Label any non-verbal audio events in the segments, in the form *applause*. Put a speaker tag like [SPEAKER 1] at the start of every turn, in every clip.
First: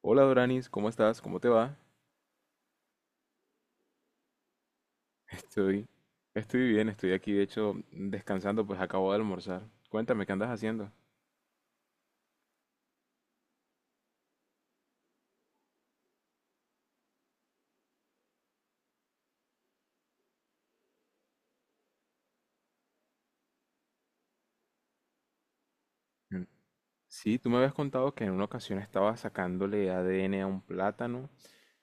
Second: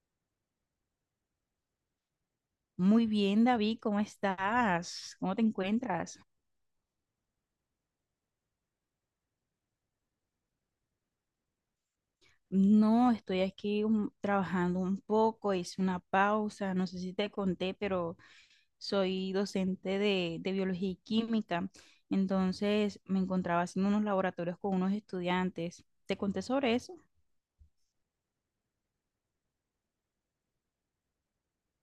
[SPEAKER 1] Hola Doranis, ¿cómo estás? ¿Cómo te va?
[SPEAKER 2] Muy bien, David, ¿cómo estás?
[SPEAKER 1] *laughs*
[SPEAKER 2] ¿Cómo te
[SPEAKER 1] Estoy,
[SPEAKER 2] encuentras?
[SPEAKER 1] estoy bien, estoy aquí de hecho descansando, pues acabo de almorzar. Cuéntame, ¿qué andas haciendo?
[SPEAKER 2] No, estoy aquí trabajando un poco, hice una pausa, no sé si te conté, pero soy docente de biología y química, entonces me encontraba haciendo unos laboratorios con unos estudiantes. ¿Te conté
[SPEAKER 1] Mm.
[SPEAKER 2] sobre eso?
[SPEAKER 1] Sí, tú me habías contado que en una ocasión estabas sacándole ADN a un plátano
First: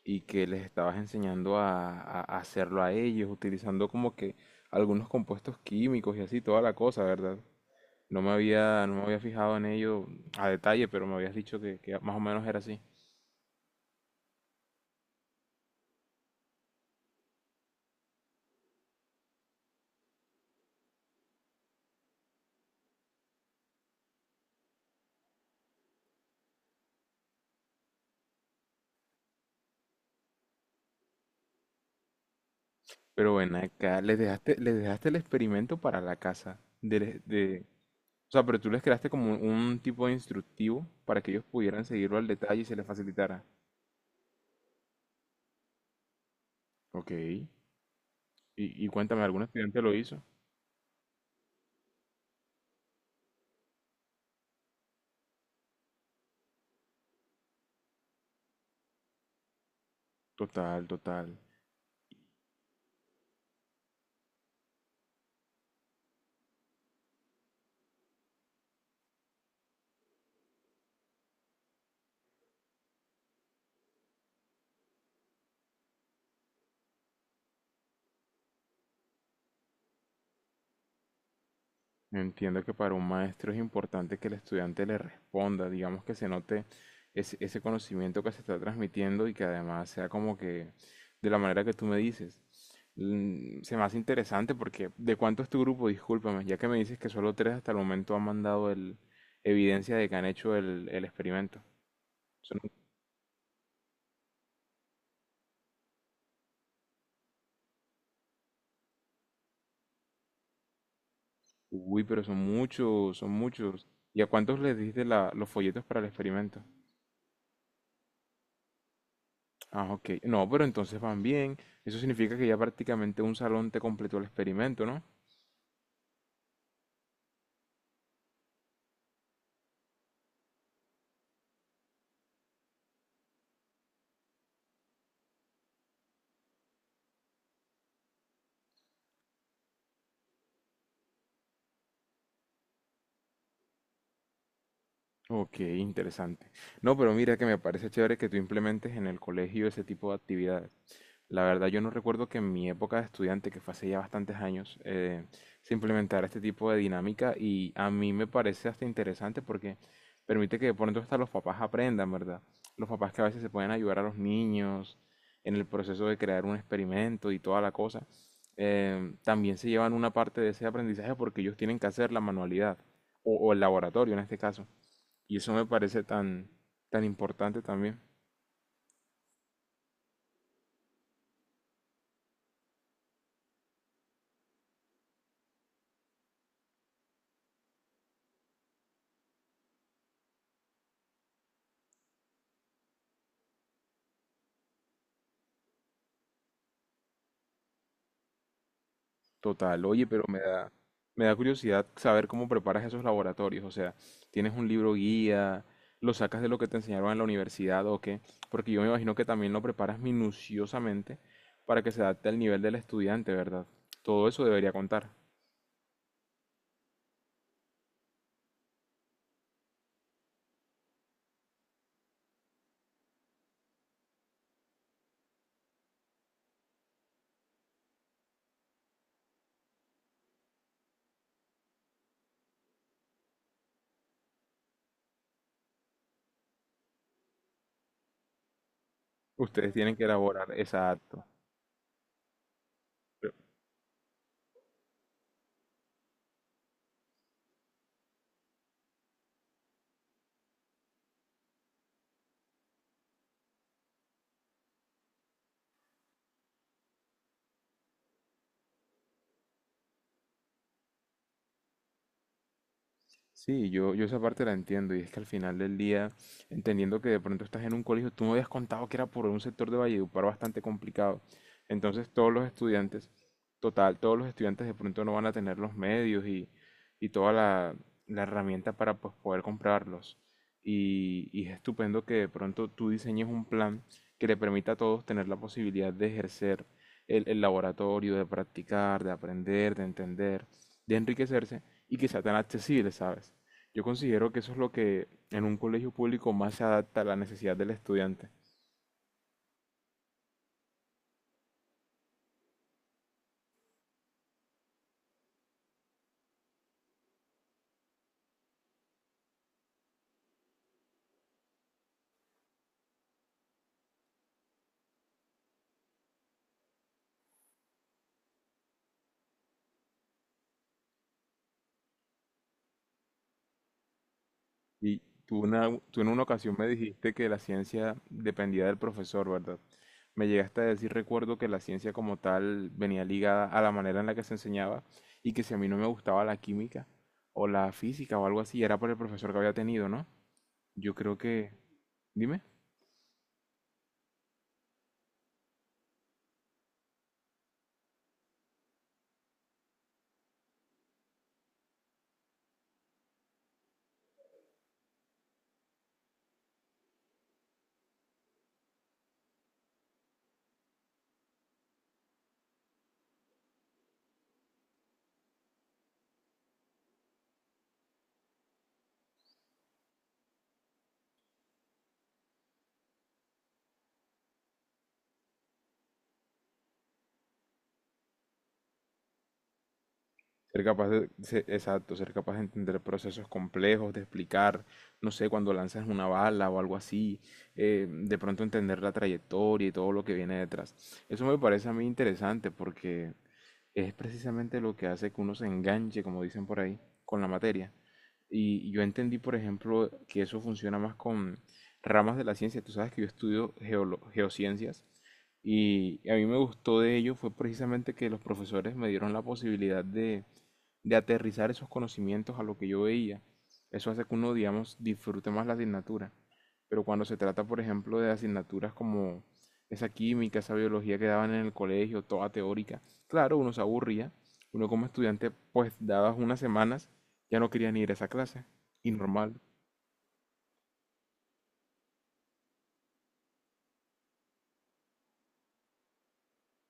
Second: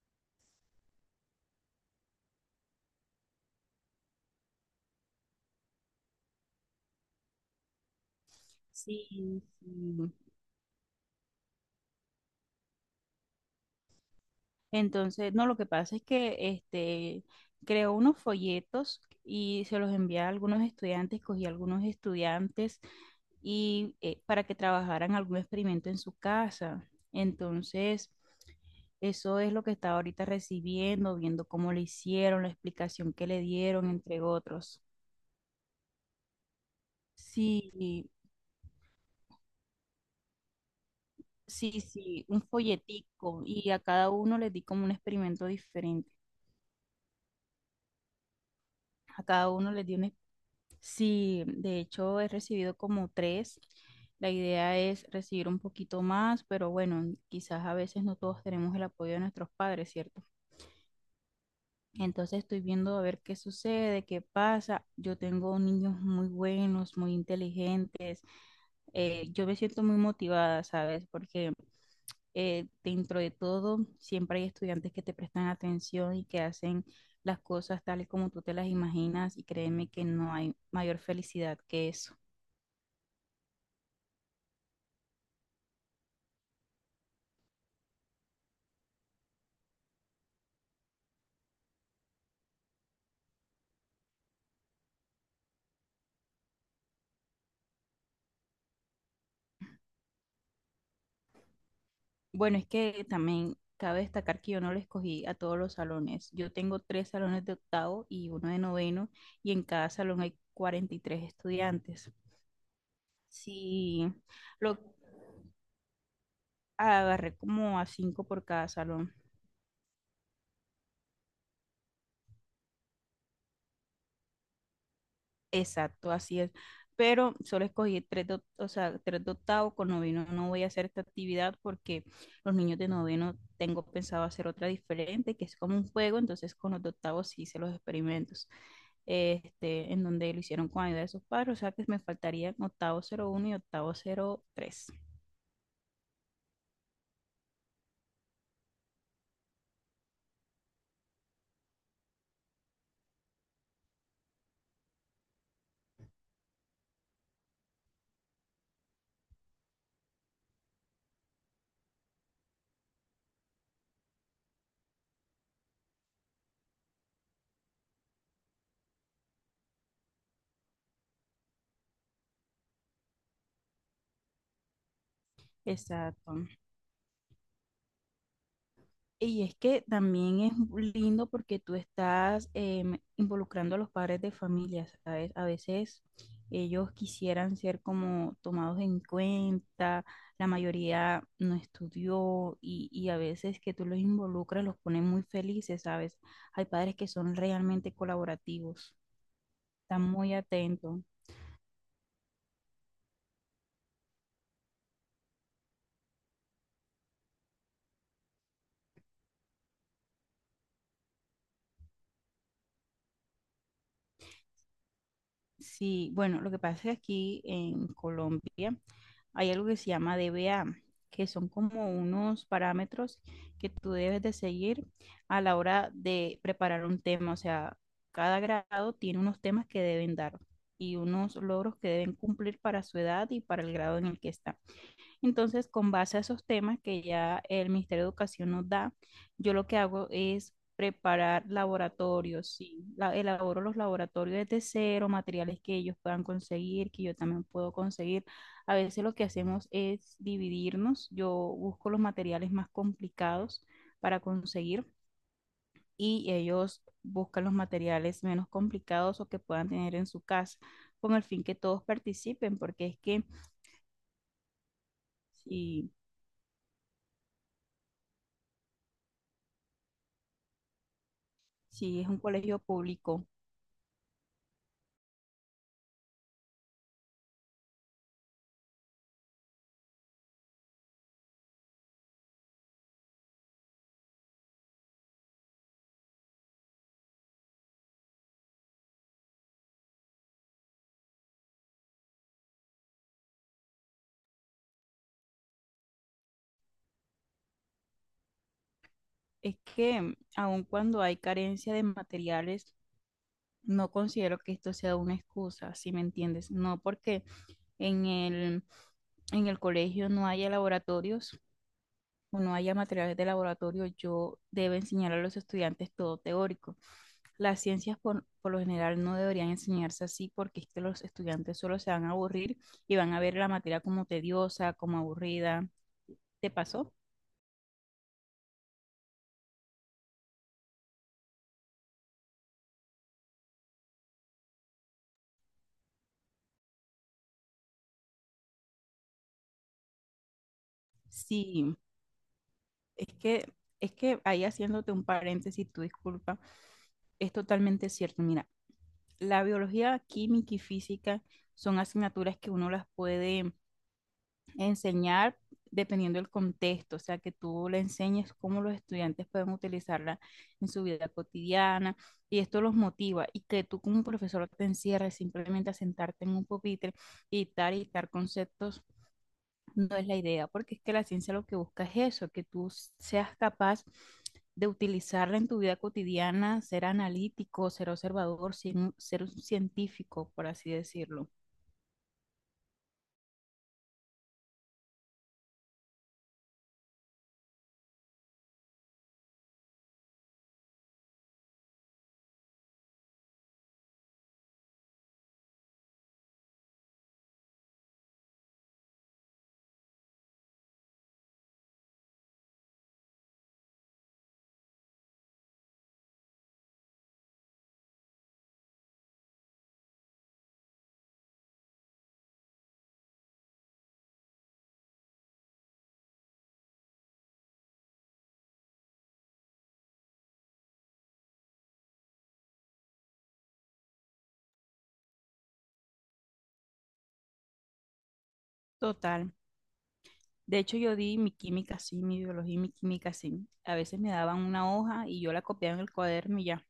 [SPEAKER 1] y que les estabas enseñando a hacerlo a ellos, utilizando como que algunos compuestos químicos y así, toda la cosa, ¿verdad? No me
[SPEAKER 2] Sí,
[SPEAKER 1] había fijado en ello
[SPEAKER 2] sí.
[SPEAKER 1] a detalle, pero me habías dicho que más o menos era así.
[SPEAKER 2] Entonces, no, lo que pasa es que creó unos folletos y se los envié a algunos estudiantes, cogí a algunos estudiantes y para que trabajaran algún experimento en su casa. Entonces, eso es lo que está ahorita recibiendo, viendo cómo le hicieron, la explicación que
[SPEAKER 1] Pero
[SPEAKER 2] le
[SPEAKER 1] ven
[SPEAKER 2] dieron,
[SPEAKER 1] acá,
[SPEAKER 2] entre
[SPEAKER 1] les
[SPEAKER 2] otros.
[SPEAKER 1] dejaste el experimento para la casa.
[SPEAKER 2] Sí,
[SPEAKER 1] O sea, pero tú les creaste como un tipo de instructivo para que ellos
[SPEAKER 2] sí,
[SPEAKER 1] pudieran seguirlo
[SPEAKER 2] sí,
[SPEAKER 1] al
[SPEAKER 2] un
[SPEAKER 1] detalle y se les
[SPEAKER 2] folletico
[SPEAKER 1] facilitara.
[SPEAKER 2] y a cada uno les di como un experimento diferente.
[SPEAKER 1] Ok. Y cuéntame,
[SPEAKER 2] A
[SPEAKER 1] ¿algún
[SPEAKER 2] cada uno
[SPEAKER 1] estudiante
[SPEAKER 2] les
[SPEAKER 1] lo
[SPEAKER 2] di un... ex-
[SPEAKER 1] hizo?
[SPEAKER 2] Sí, de hecho he recibido como tres. La idea es recibir un poquito más, pero bueno, quizás a veces no todos tenemos el apoyo de nuestros padres, ¿cierto?
[SPEAKER 1] Total, total.
[SPEAKER 2] Entonces estoy viendo a ver qué sucede, qué pasa. Yo tengo niños muy buenos, muy inteligentes. Yo me siento muy motivada, ¿sabes? Porque dentro de todo siempre hay estudiantes que te prestan atención y que hacen las cosas tales como tú te las imaginas y créeme que no hay mayor felicidad que eso.
[SPEAKER 1] Entiendo que para un maestro es importante que el estudiante le responda, digamos que se note ese conocimiento que se está transmitiendo y que además sea como que de la manera que tú me dices. Mm, se me hace interesante porque ¿de cuánto es tu grupo? Discúlpame, ya que me dices que solo tres hasta el momento han mandado evidencia de que han hecho el experimento.
[SPEAKER 2] Bueno,
[SPEAKER 1] Son-
[SPEAKER 2] es que también cabe destacar que yo no lo escogí a todos los salones. Yo tengo tres salones de octavo y uno de noveno y en cada salón hay 43
[SPEAKER 1] Uy,
[SPEAKER 2] estudiantes.
[SPEAKER 1] pero son muchos, son muchos.
[SPEAKER 2] Sí,
[SPEAKER 1] ¿Y a cuántos les
[SPEAKER 2] lo
[SPEAKER 1] diste los folletos para el experimento?
[SPEAKER 2] agarré como a cinco por cada salón.
[SPEAKER 1] Ah, ok. No, pero entonces van bien. Eso significa que ya prácticamente un salón te completó el experimento, ¿no?
[SPEAKER 2] Exacto, así es. Pero solo escogí tres de, o sea, tres de octavo con noveno. No voy a hacer esta actividad porque los niños de noveno tengo pensado hacer otra diferente, que es como un juego. Entonces con los de octavo sí hice los experimentos, en donde lo hicieron con ayuda de sus padres. O sea que me faltarían octavo cero uno y octavo cero tres.
[SPEAKER 1] Ok, interesante. No, pero mira que me parece chévere que tú implementes en el colegio ese tipo de actividades. La verdad, yo no recuerdo que en mi época de estudiante, que fue hace ya bastantes años, se implementara este tipo de dinámica y a mí me parece hasta interesante porque permite que de pronto hasta los papás aprendan, ¿verdad? Los papás que a veces se pueden ayudar a los niños en el proceso de crear un experimento y toda la cosa, también se llevan una parte de ese aprendizaje porque ellos tienen que hacer la manualidad o el laboratorio en este caso. Y eso me parece
[SPEAKER 2] Exacto.
[SPEAKER 1] tan importante también.
[SPEAKER 2] Y es que también es lindo porque tú estás involucrando a los padres de familia, ¿sabes? A veces ellos quisieran ser como tomados en cuenta, la mayoría no estudió y a veces que tú los involucras los pones muy felices, ¿sabes? Hay padres que son realmente colaborativos,
[SPEAKER 1] Total,
[SPEAKER 2] están
[SPEAKER 1] oye,
[SPEAKER 2] muy atentos.
[SPEAKER 1] me da curiosidad saber cómo preparas esos laboratorios. O sea, ¿tienes un libro guía? ¿Lo sacas de lo que te enseñaron en la universidad o qué? Porque yo me imagino que también lo preparas minuciosamente para que se adapte al nivel del estudiante, ¿verdad? Todo eso debería contar.
[SPEAKER 2] Sí, bueno, lo que pasa es que aquí en Colombia hay algo que se llama DBA, que son como unos parámetros que tú debes de seguir a la hora de preparar un tema. O sea, cada grado tiene unos temas que deben dar y unos logros que deben cumplir para su edad y para el grado en el que están. Entonces, con base a esos temas que ya el Ministerio de Educación nos da, yo lo
[SPEAKER 1] Ustedes
[SPEAKER 2] que
[SPEAKER 1] tienen que
[SPEAKER 2] hago
[SPEAKER 1] elaborar,
[SPEAKER 2] es
[SPEAKER 1] exacto.
[SPEAKER 2] preparar laboratorios, sí, elaboro los laboratorios desde cero, materiales que ellos puedan conseguir, que yo también puedo conseguir. A veces lo que hacemos es dividirnos, yo busco los materiales más complicados para conseguir y ellos buscan los materiales menos complicados o que puedan tener en su casa, con el fin que todos participen, porque es que
[SPEAKER 1] Sí, yo esa parte la entiendo y es que al final del
[SPEAKER 2] si,
[SPEAKER 1] día, entendiendo que de pronto estás en un colegio, tú me habías contado que era por un sector de Valledupar bastante complicado.
[SPEAKER 2] si es
[SPEAKER 1] Entonces
[SPEAKER 2] un
[SPEAKER 1] todos los
[SPEAKER 2] colegio
[SPEAKER 1] estudiantes,
[SPEAKER 2] público.
[SPEAKER 1] total, todos los estudiantes de pronto no van a tener los medios y toda la herramienta para pues, poder comprarlos. Y es estupendo que de pronto tú diseñes un plan que le permita a todos tener la posibilidad de ejercer el laboratorio, de practicar, de aprender, de entender, de enriquecerse y que sea tan accesible, ¿sabes? Yo considero que eso es lo que en un colegio público más se adapta a la necesidad del estudiante.
[SPEAKER 2] Es que aun cuando hay carencia de materiales, no considero que esto sea una excusa, si me entiendes. No porque en el colegio no haya laboratorios o no haya materiales de laboratorio, yo debo enseñar a los estudiantes todo teórico. Las ciencias por lo general no deberían enseñarse así porque es que los estudiantes solo se van a aburrir y van a ver la materia como tediosa, como
[SPEAKER 1] Y
[SPEAKER 2] aburrida.
[SPEAKER 1] tú en una
[SPEAKER 2] ¿Te
[SPEAKER 1] ocasión me
[SPEAKER 2] pasó?
[SPEAKER 1] dijiste que la ciencia dependía del profesor, ¿verdad? Me llegaste a decir, recuerdo que la ciencia como tal venía ligada a la manera en la que se enseñaba y que si a mí no me gustaba la química o la física o algo así, era por el profesor que había tenido, ¿no? Yo creo que...
[SPEAKER 2] Sí.
[SPEAKER 1] Dime.
[SPEAKER 2] Es que, es que, ahí haciéndote un paréntesis, tu disculpa, es totalmente cierto. Mira, la biología química y física son asignaturas que uno las puede enseñar dependiendo del contexto, o sea, que tú le enseñes cómo los estudiantes pueden utilizarla en su vida cotidiana y esto los motiva y que tú como profesor te encierres simplemente a sentarte en un pupitre y dictar conceptos no es la idea, porque es que la ciencia lo que busca es eso, que tú seas capaz de utilizarla en tu vida cotidiana, ser analítico, ser observador, ser un científico, por
[SPEAKER 1] Ser
[SPEAKER 2] así
[SPEAKER 1] capaz de,
[SPEAKER 2] decirlo.
[SPEAKER 1] se- Exacto, ser capaz de entender procesos complejos, de explicar, no sé, cuando lanzas una bala o algo así, de pronto entender la trayectoria y todo lo que viene detrás. Eso me parece a mí interesante porque es precisamente lo que hace que uno se enganche, como dicen por ahí, con la materia. Y yo entendí, por ejemplo, que eso funciona más con ramas de la ciencia. Tú sabes que yo estudio geociencias y a mí me gustó de ello fue precisamente que los profesores me dieron la posibilidad de aterrizar esos conocimientos a lo que yo veía. Eso hace que uno, digamos, disfrute más la asignatura. Pero cuando se trata, por ejemplo, de asignaturas como esa química, esa biología que daban en el colegio, toda teórica, claro, uno se aburría, uno como estudiante, pues dadas unas semanas, ya no quería ni ir a esa clase, y
[SPEAKER 2] Total.
[SPEAKER 1] normal.
[SPEAKER 2] De hecho, yo di mi química sí, mi biología y mi química sí. A veces me daban una hoja y yo la copiaba en el cuaderno y ya.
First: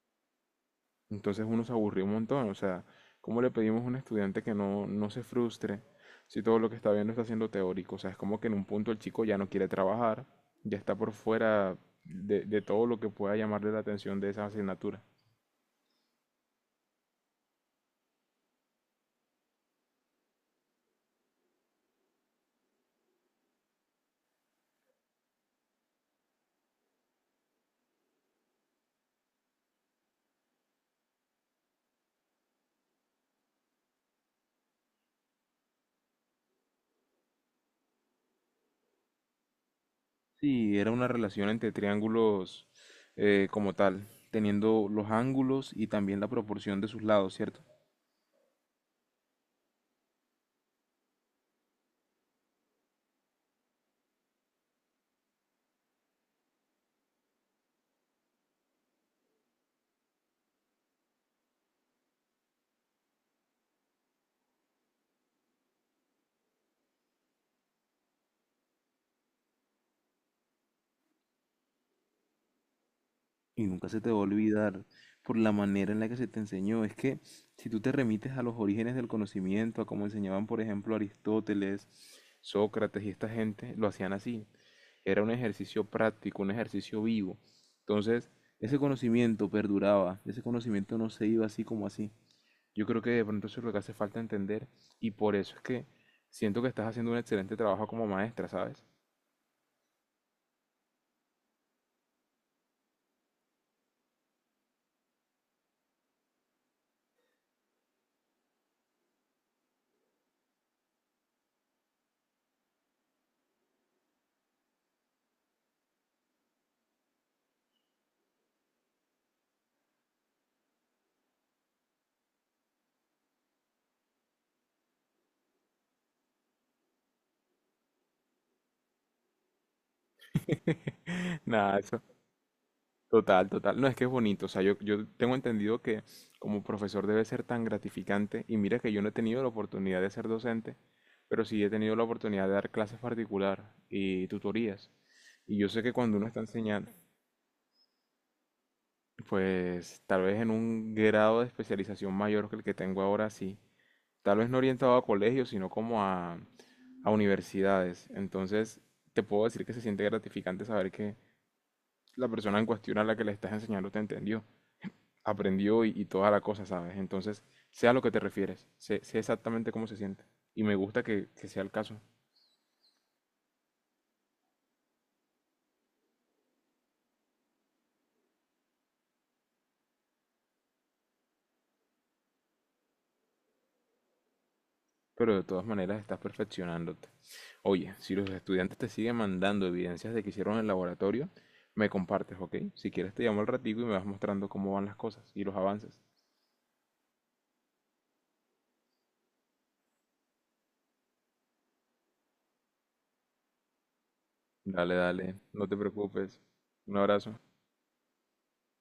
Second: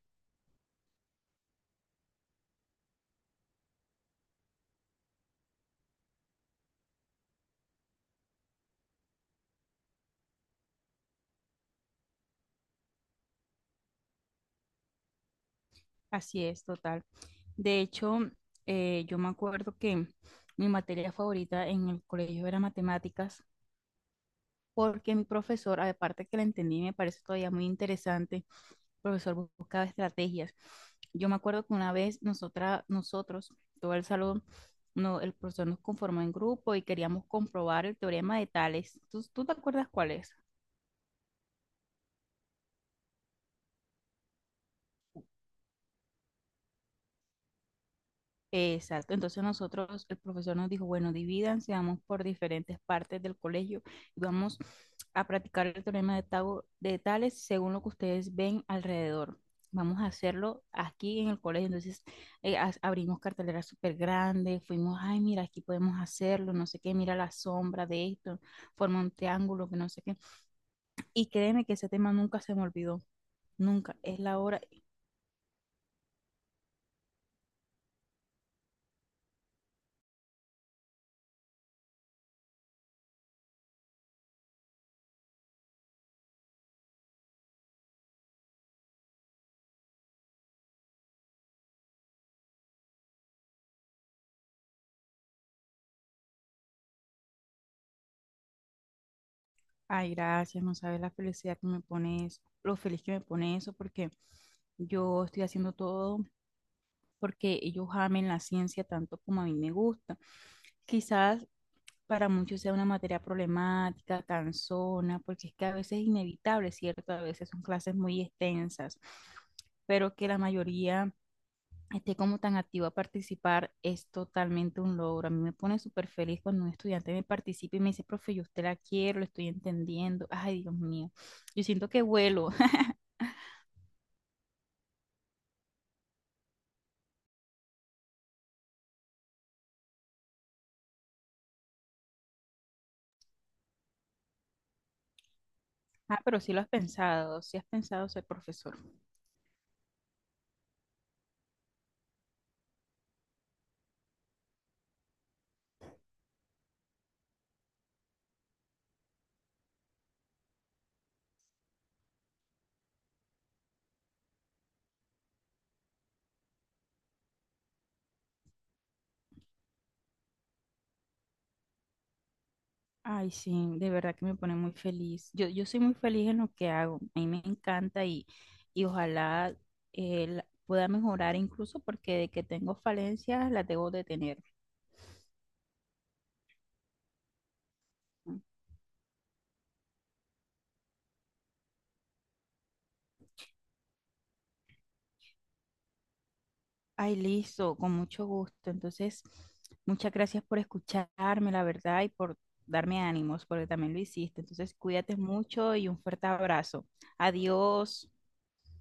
[SPEAKER 1] Entonces uno se aburrió un montón, o sea, ¿cómo le pedimos a un estudiante que no se frustre si todo lo que está viendo está siendo teórico? O sea, es como que en un punto el chico ya no quiere trabajar, ya está por fuera de todo lo que pueda llamarle la atención de esa asignatura.
[SPEAKER 2] Así es, total. De hecho, yo me acuerdo que mi materia favorita en el colegio era matemáticas porque mi profesor, aparte que la entendí, me parece todavía muy interesante, el profesor buscaba estrategias. Yo me acuerdo que una vez nosotros, todo el salón, no, el profesor nos conformó en grupo y queríamos comprobar el teorema de Tales. ¿Tú te acuerdas cuál es?
[SPEAKER 1] Sí, era una relación entre triángulos como tal, teniendo los ángulos y también la proporción de sus lados, ¿cierto?
[SPEAKER 2] Exacto, entonces nosotros, el profesor nos dijo, bueno, divídanse, vamos por diferentes partes del colegio y vamos a practicar el teorema de Tales según lo que ustedes ven alrededor. Vamos a hacerlo aquí en el colegio, entonces abrimos carteleras súper grandes, fuimos, ay, mira, aquí podemos hacerlo, no sé qué, mira la sombra de esto, forma un triángulo, que no sé qué. Y créeme que ese tema nunca se me olvidó,
[SPEAKER 1] Y nunca
[SPEAKER 2] nunca,
[SPEAKER 1] se te va a
[SPEAKER 2] es la hora.
[SPEAKER 1] olvidar por la manera en la que se te enseñó. Es que si tú te remites a los orígenes del conocimiento, a cómo enseñaban, por ejemplo, Aristóteles, Sócrates y esta gente, lo hacían así. Era un ejercicio práctico, un ejercicio vivo. Entonces, ese conocimiento perduraba, ese conocimiento no se iba así como así. Yo creo que de pronto eso es lo que hace falta entender y por eso es que siento que estás haciendo un excelente trabajo como maestra, ¿sabes?
[SPEAKER 2] Ay, gracias, no sabes la felicidad que me pone eso, lo feliz que me pone eso, porque yo estoy haciendo todo porque ellos amen la ciencia tanto como a mí me gusta. Quizás para muchos sea una materia problemática, cansona, porque es que a veces es inevitable, ¿cierto? A veces son clases muy extensas, pero que la mayoría esté como tan activo a participar es totalmente un logro. A mí me pone súper feliz cuando un estudiante me participa y me dice, profe, yo usted la quiero, lo estoy entendiendo. Ay, Dios mío,
[SPEAKER 1] *laughs*
[SPEAKER 2] yo
[SPEAKER 1] Nada,
[SPEAKER 2] siento
[SPEAKER 1] eso,
[SPEAKER 2] que vuelo. *laughs*
[SPEAKER 1] total, total. No, es que es bonito. O sea, yo tengo entendido que como profesor debe ser tan gratificante. Y mira que yo no he tenido la oportunidad de ser docente, pero sí he tenido la oportunidad de dar clases particular y tutorías. Y yo sé que cuando
[SPEAKER 2] Ah,
[SPEAKER 1] uno está
[SPEAKER 2] pero sí lo has
[SPEAKER 1] enseñando,
[SPEAKER 2] pensado, sí has pensado ser profesor.
[SPEAKER 1] pues tal vez en un grado de especialización mayor que el que tengo ahora, sí. Tal vez no orientado a colegios, sino como a universidades. Entonces, te puedo decir que se siente gratificante saber que la persona en cuestión a la que le estás enseñando te entendió, aprendió y toda la cosa, ¿sabes? Entonces, sé a lo que te refieres, sé exactamente cómo se siente. Y me gusta que sea el caso,
[SPEAKER 2] Ay, sí, de verdad que me pone muy feliz. Yo soy muy feliz en lo que hago. A mí me encanta y ojalá pueda mejorar incluso porque de que tengo falencias las debo de tener.
[SPEAKER 1] pero de todas maneras estás perfeccionándote. Oye, si los estudiantes te siguen mandando evidencias de que hicieron en el laboratorio, me compartes, ¿ok? Si quieres te llamo al ratico y me vas mostrando cómo van las cosas y los avances.
[SPEAKER 2] Ay, listo, con mucho gusto. Entonces, muchas gracias por escucharme, la verdad, y por darme ánimos, porque también lo hiciste. Entonces,
[SPEAKER 1] Dale,
[SPEAKER 2] cuídate
[SPEAKER 1] dale, no
[SPEAKER 2] mucho
[SPEAKER 1] te
[SPEAKER 2] y un fuerte
[SPEAKER 1] preocupes.
[SPEAKER 2] abrazo.
[SPEAKER 1] Un abrazo.
[SPEAKER 2] Adiós.